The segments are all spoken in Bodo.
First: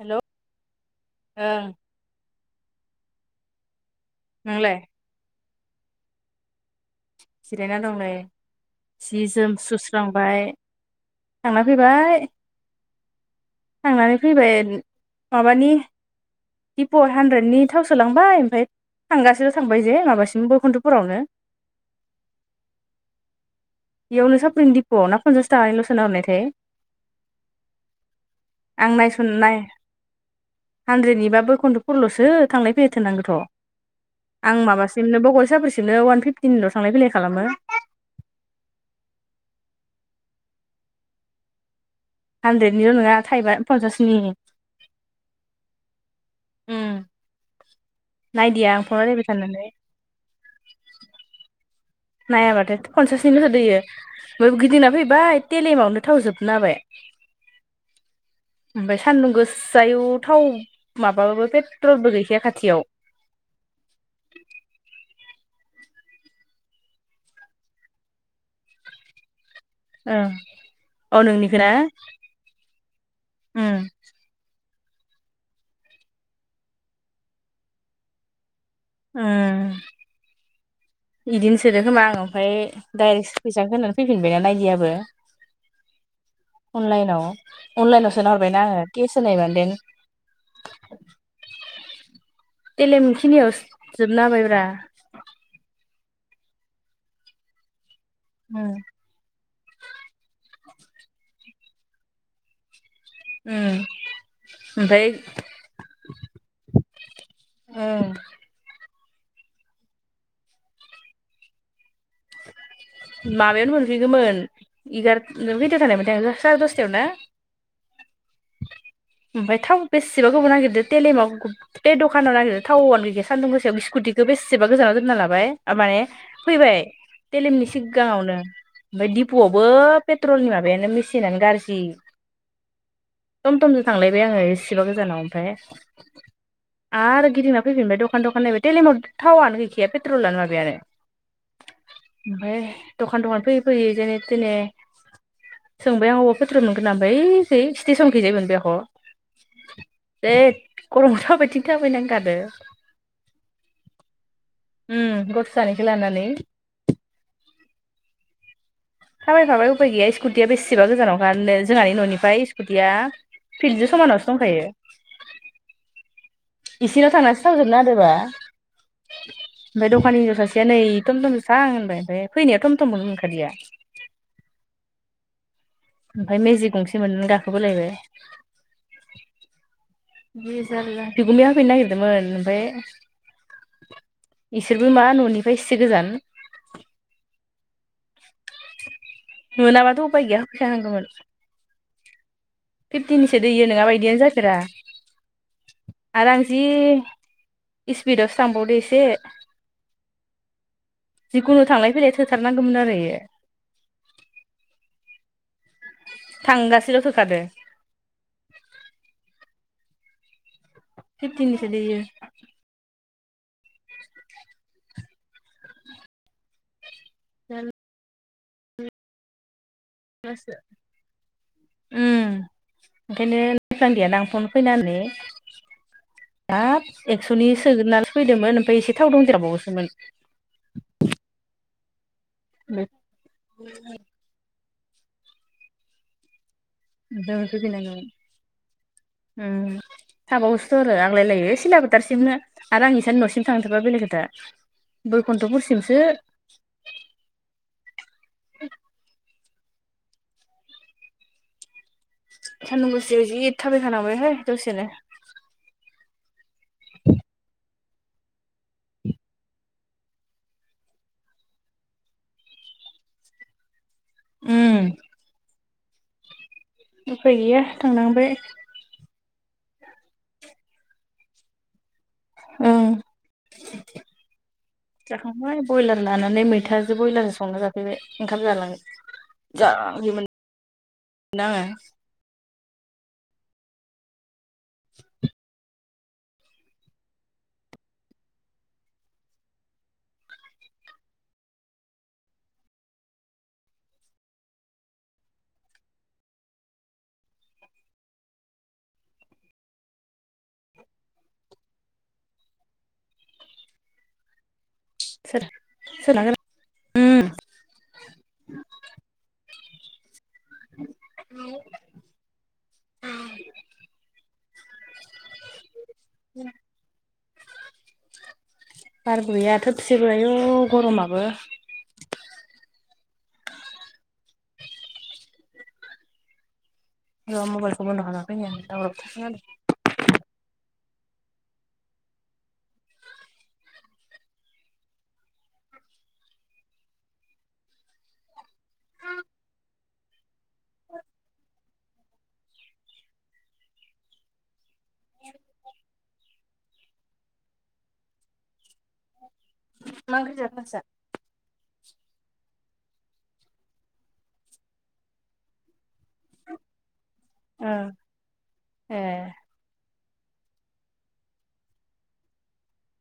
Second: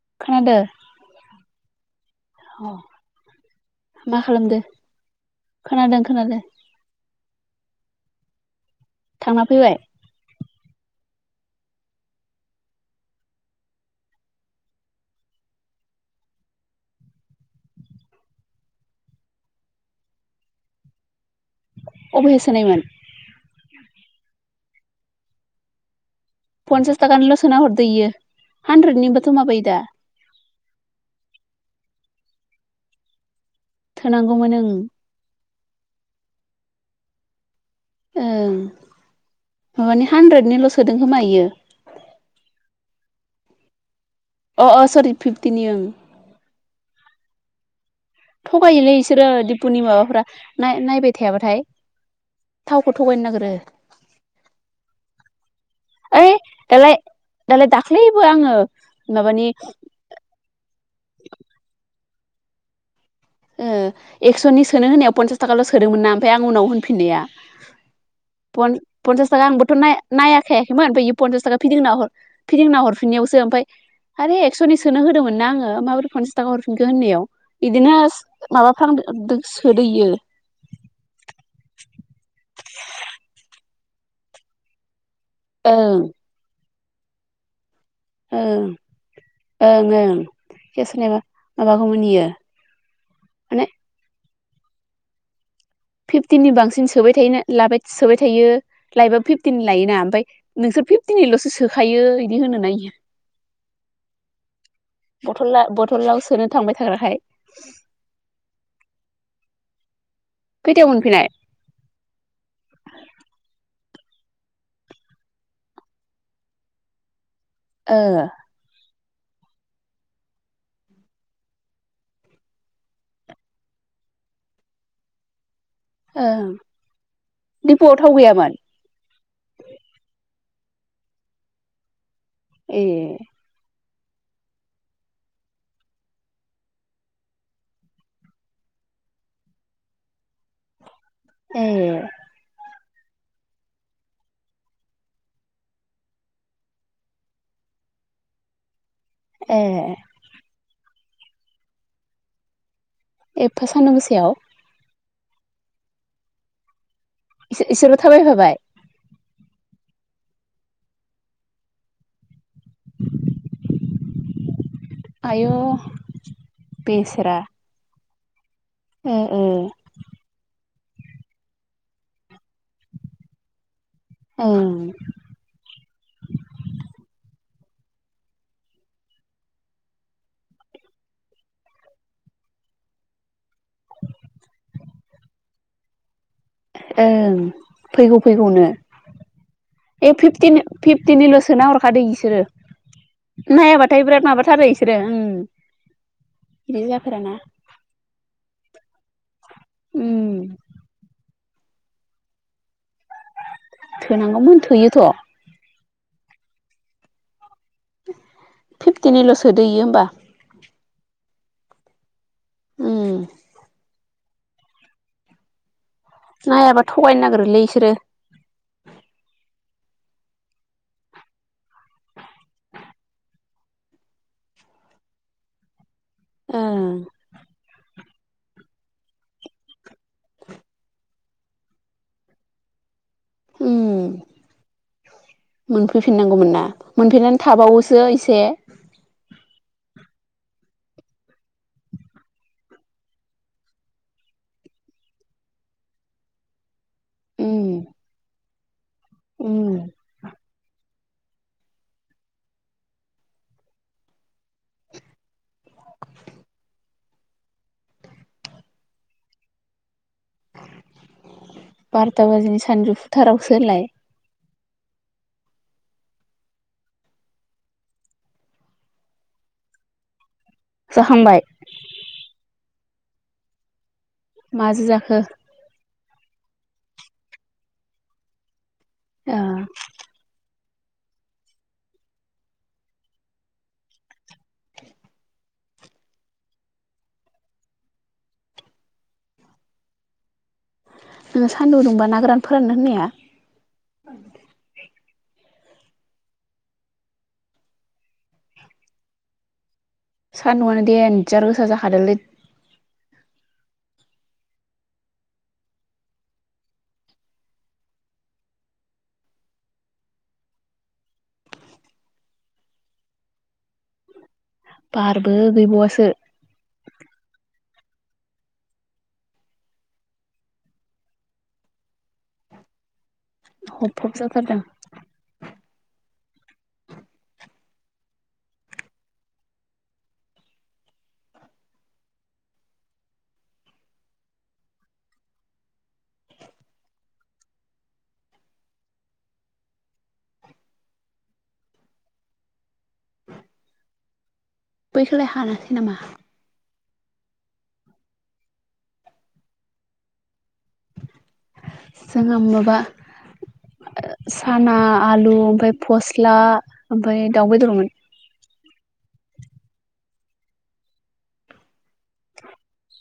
हेल' खोनादो ओं अ मा खालामदो नोंलाय खोनादों खोनादों। जिरायना दं नै जि थांना जोम फैबाय सुस्रांबाय थांना फैबाय। थांनानै फैबाय माबानि दिप' हानद्रेदनि थाव सोलांबाय ओमफ्राय थांगासिल' थांबाय जों माबासिम बयकुन्दपुरावनो अबेहाय सोनायमोन? अ ना फनसास थाखानिलल सोना हरनायथाय पन्सास थाखानिल' सोना हरदोयो आं नायसन हानद्रेदनिबथ' नाय माबायो दा हानद्रेदनिबा बैखन्थ'फुरल'सो दो थांलाय फैलाय थोनांगौथ' थोनांगौमोन आं ओं माबासिमनो बगल साब्रसिमनो वान फिफ्टि निल' थांलाय फैलाय खालामो। ओं माबानानि हानद्रेदनिल' सोदों खोमा बियो हानद्रेदनिल' नङा थाइबा पन्सास अ अ सरि फिफ्टिनि ओं उम नायदिया आं थगायोलै फना नायबाय बिसोरो थानानै दिपुनि माबाफोरा नाय नायबाय थायाबाथाय नायाबाथाय थावखौ थगायनो फनसासनिनो नागिरो होदोयो ओमफ्राय गिदिंना फैबाय तेलेमावनो ओइ थावजोबनो हाबाय। दालाय दालाय दाख्लै ओमफ्राय सान्दुं गोसाय थाव माबाबो पेट्रलबो गै खाया खाथियाव ओ एक्स'नि सोनो होनायाव पनसास थाखाल' सोदोंमोन ना ओमफ्राय आं उनाव होनफिननाया पन पन्सास थाखा आंबो नय नायाखायाखैमोन ओमफ्राय औ पनसास थाखा नोंनिखौ ना फिदिंना फिदिंना हरफिननायावसो ओमफ्राय उम हारे एक्स' सनि सोनो होदोंमोन ना आङो माबोरै पन्सास थाखा हरफिनखो होननायाव बिदिनो [unintelligible] सोदो यो बिदिनो सोदो खोमा आं ओमफ्राय डाइरेक्ट [unintelligible] होनानै फैफिनबायना नायदियाबो औ अनलायनाव अनलाइनाव सोना हरबायना आङो केस होनायबानोदेन ओं ओं केस होनायबा [unintelligible] देलेम खिनियाव माने जोबना हाबायब्रा फिफ्टिननि बांसिन सोबाय थायो लाबाय सोबाय थायो उम लायबो फिफ्टिननि लायोना ओमफ्राय नोंसोर फिफ्टिननिल'सो सोखायो बिदि होनो नायो। ओम बथला बथलाव सोनो थांबाय थाग्राखाय उम खैथायाव मोनफैनाय माबायावनो मोनफैगौमोन एगार [unintelligible] थानायमोनथाय साराय दसथायाव ना ओ ओमफ्राय थाव बेसेबा गोब नागिरदो तेलेमाव गुथे दखानाव नागिरदो थावनो गैया सान्दुं गोसायाव स्कुटिखौ बेसेबा गोजानाव दोनना लाबाय माने ओं फैबाय तेलिमनि डिपुआव थाव सिगाङावनो गैयामोन ओमफ्राय दिपुआवबो पेट्रलनि माबायानो मेसिनानो गाज्रि ए टम टमजों थांलायबाय आङो बेसिबा गोजानाव ओमफ्राय आरो गिदिंना फैफिनबाय दखान दखान नायबाय टेलेमाव थावानो गैखाया पेट्रलानो माबाया नो ए ओमफ्राय दखान दखान फैयै फैयै जेने थेने सोंबाय आं अबावा पेट्रल मोनगोन आमफाय ऐखै स्टेसनखैजाय मोनबाय आख ए जै गरमाव थाबायथिं थाबायना गादो एफा सान्दुं गोसेयाव उम गथ' सानैखौ लानानै इसोरो थाबायफाबाय थाबायफाबाय उफाय गैया स्कुटिया बेसेबा गोजानावंखारनो जोंहानि न'निफ्राय स्कुटिया फिलजों समानावसो दंखायो आय' इसिनाव बेसेरा थांनानैसो थावजोबनोदोबा ओ ओ बे दखानि नै थमथमजों थां होनबाय ओमफ्राय फैनायाथ थमथममोननो मोनखालिया औ ओमफ्राय मेजिक गंसे [unintelligible] बिगोमाया होफैनो नागिरदोंमोन ओमफ्राय बिसोरबो मा न'निफ्राय एसे गोजान ओं फैगौ फैगौनो मोनाबाथ' ए उफाय गैया फिफ्टिन होफैखानांगौमोन फिफ्टिननिल सोना हरखादों बिसोरो फिफ्टिनिसो दैयो नङाबा नायाबाथाय इदियानो बिराद जाफेरा माबाथारो बिसोरो ओ आरो आं जि इसपिदावसो थांबावदो एसे उम जिखुनु थांलायैलाय थोथारनांगौमोन आरो थोनांगौमोन थोयोथ थांगासिल थोखादो फिफ्टिननिल सोदो इयो होमबा फिपथिनि सोदो इयो उम नायाबा थगायनो नागिरोलै उम बिसोरो [unintelligible] उम ओंखायनो नायफ्लांदिया ना आं फन फैनानै ओं हाब एक्स'नि सोगोन नालै फैदोंमोन ओमफ्राय एसे थाव दंजेराबावोसोमोन उम मोनफैफिननांगौमोन ना ओमफ्राय मोनफिननानै थाबावोसो हरफैफिननांगौमोन इसे थाबावसोथ आरो आग्लाय लायो सिला बोथारसिमनो आरो आंनिसानि न'सिम थांथारबा बेलेग खोथा बैकुन्थपुरसिमसो उम उम सानदुं गोसायाव जि थाबाय खानांबाय हाय दसेनो बारथा बाजिनि सानजौफुथारावसो होनलाय [inaudible] उम उफाय गैया थांनांबाय जाखांबाय माजो जाखो जाखांहबाय ब्रयलार लानानै मैथा जों ब्रयलारजों संना जाफैबाय ओंखाम ओ जालाङाखैमोन [unintelligible] [inaudible] नोङो सानदुं दुंबा ना गोरान फोरानोनो होननाया सानदुंङानो देनजार गोसा जाखादोंलै सोर औ औ बारबो गैबावसो बारबो गैया थोबसेबो आयु गरमाबो हबहब जाथारदों र मबाइलखौ बन्द खालामना फैनि आं बैखौलाय हानासै नामा? मा ओंख्रि जाखो? नोंसा? जोंहा मुवाबा साना आलु ओमफाय फ'स्ला ओमफ्राय दाउ बेदरमोन ए [inaudible]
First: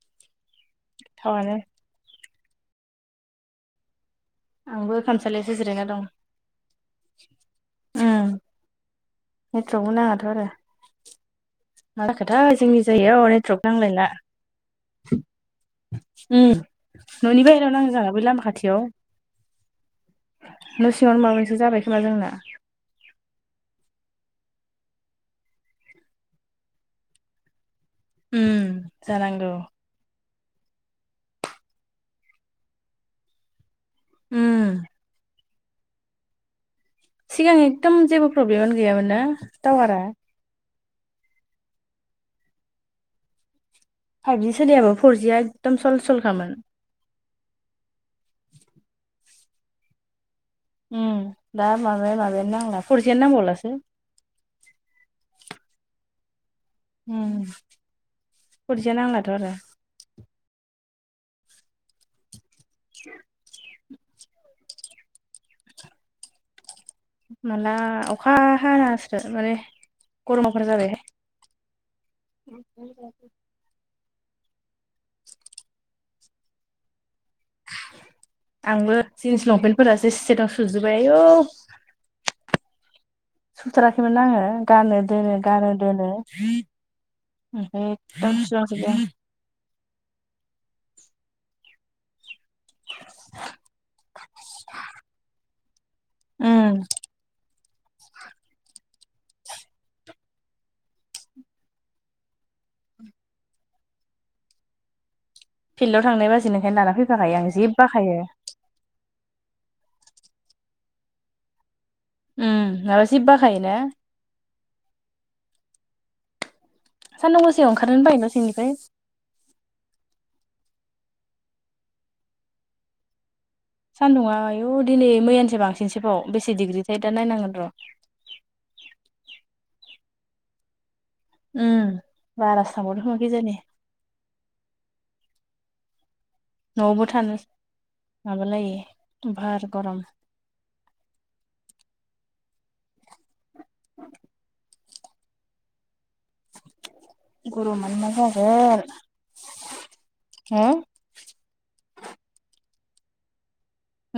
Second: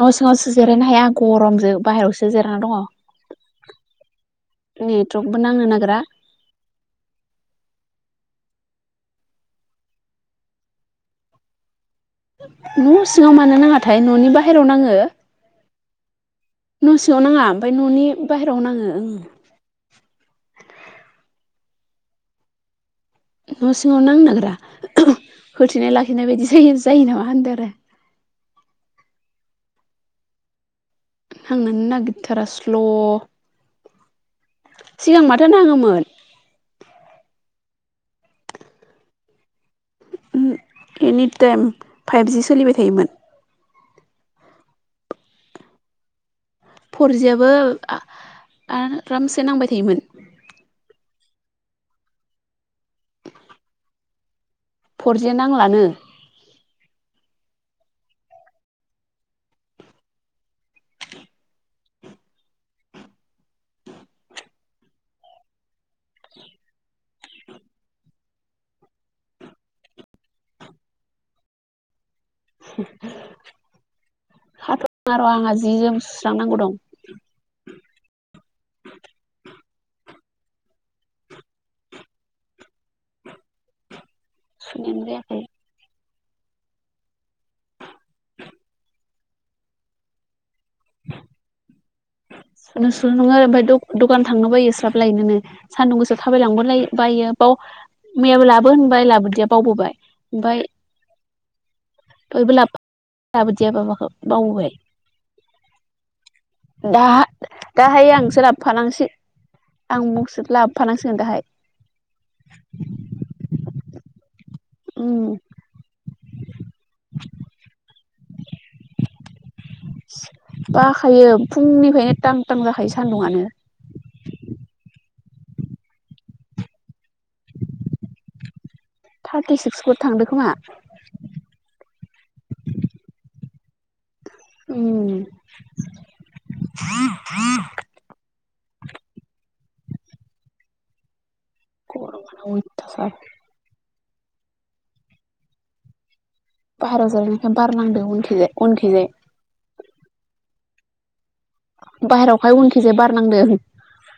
न' सिङावसो जिरायनो हाया थावानो गरमजों बाहेरायावसो जिरायना दङ' आंबो नेटवर्कबो खामसालियावसो नांनो जिरायना नागिरा दं ओम नेथथ्र'बो नाङाथ' आरो मा जाखोथाय जोंनि न' जायगायाव सिङाव मानो नेटथ्र'क नाङाथाय नांलायला न'नि बाहेरायाव नाङो उम न' सिङाव नाङा न'नि ओमफ्राय बाहेराव नाङो न'नि जाहाना बै लामा बाहेरायाव खाथियाव नाङो ओं न' सिङावनो माबा मोनसे जाबाय खोमा जोंना न' सिङाव नांनोग्रा होथेनाय लाखिनाय बायदि जायो जायो नामा होनदों आरो उम जानांगौ नांनोनो नागिरथारा स्ल' उम सिगां माथो नाङोमोन सिगां एकदम जेबो प्रब्लेमानो गैयामोन ना टावारा एनिटाइम फाइभजि सोलिबाय थायोमोन फाइभजि सोलियाबो फरजिया एकदम सल सलखामोन फरजियाबबो आरामसे नांबाय थायोमोन ओम दा माबाया माबायानो नांला फरजियानो नांबावलासो फरजिया नांलानो ओम‌ फरजिया नांलाथ' आरो [inaudible] माला अखा हानासो माने गरमा फोरा [unintelligible] जाबायहाय [inaudible] र' आंहा जि जोम सुस्रांनांगौ दं आंबो जिनस लंपेनटफोरासो सिटाव [unintelligible] सुजोबबाय आयौ सुथाराखैमोन आङो गानो सुनायानो दोनो जायाखै गानो दोनो ओम [unintelligible] [inaudible] नों सुनो नङो ओमफ्राय द'खान थांनो बायो स्राब लायनोनो सानदुं गोसोयाव थाबायलांनो उम बायो बाव मैयाबो लाबो होनबाय लाबोदिया बावबोबाय ओमफ्राय बयबो ला [unintelligible] लाबोदिया बाबाखौ बावबाय फिल्डआव थांनाय बाजैनिखायनो लाना दाहा फैफाखायो आं जि दाहाय बाखायो आंसो लाबोफानांसिगोन आं मुगसो [unintelligible] लाबोफानांसिगोन दाहाय उम माबा जि बाखायोना ओम सानदुं गोसायाव ओंखारोनोनो बायो न' सिंनिफ्राय बाखायो फुंनिफ्रायनो थां थां जाखायो सानदुङानो सानदुङा आयु दिनै मैयानिसाय बांसिनसोबाव बेसे डिग्रिथाय दा नायनांगोन र' [inaudible] थारटि [unintelligible] सिक्स [unintelligible] फ [unintelligible] थांदों खोमा उम बारासो थांबावदों खोमा खिजानि ओम न'आवबो थानो माबालायै बार गारम गरमानो अइथासार [inaudible] बाहेरायाव जिरायनायखाय बार गरमानो नांदों मा उनखिजाय जादों उनखिजाय हुम [unintelligible] बाहेरावहाय उनखिजाया बारनांदों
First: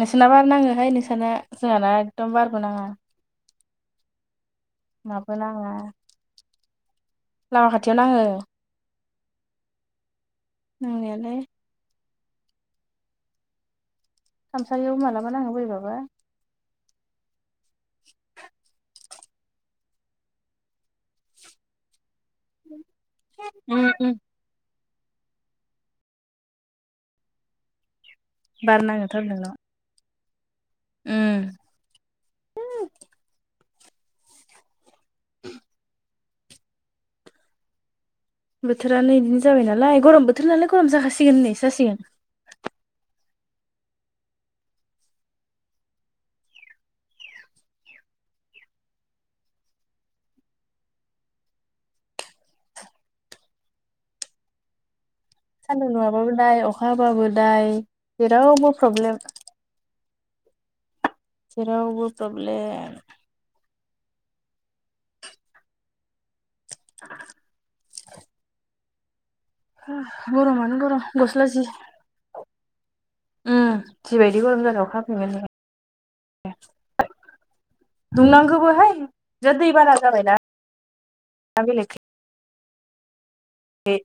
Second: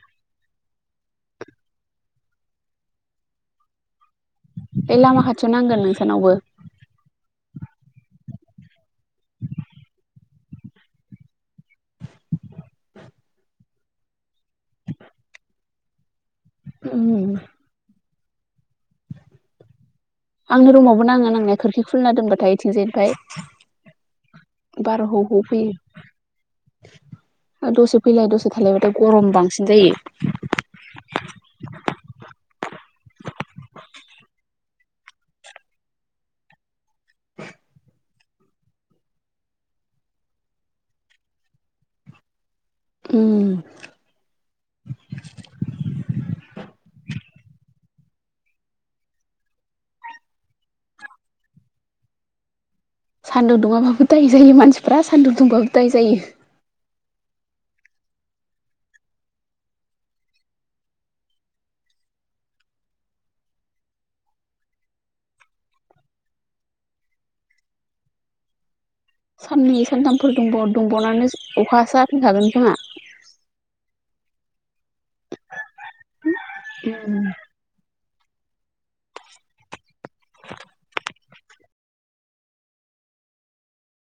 नोंसोबाना नाङोहाय नोंसोरना जोंहाना एकदम बारबो नाङा एै लामा माबो खाथियाव नाङा नांगोन नोंसानावबो लामा खाथियाव नाङो [inaudible] नांनायालाय खामसालियाव मालाबा नाङो बैरैबाबा [inaudible] आंनो रुमावबो नाङो आंनि खोरखि खुलिना दोनबाथाय इथिंजाय फाय उम उम बार' हौ हौ फैयो [unintelligible] फैलाय दसे बार थालायबाथाय नाङोथ' गरम नोंनाव बांसिन जायो उम [inaudible] [inaudible] बोथोरा नै बिदिनो जाबाय नालाय गरम बोथोर नालाय गरम जाखासिगोन होननाय सो जासिगोन उम सान्दुं दुङाबाबो दाय जायो मानसिफ्रा सान्दुं दुंबाबो दाय जायो। अखाबाबो दाय जेरावबो प्रब्लेम जेरावबो प्रब्लेम साननै सानथामफोर दुंबाव गरमानो गरम दुंबावनानै गस्ला जि अखासो हाफिनखागोन खोमा। उम जिबायदि गरम जादों हा उम दुंनांगौबोहाय जा दै बाना जाबायना दा बेलेग ए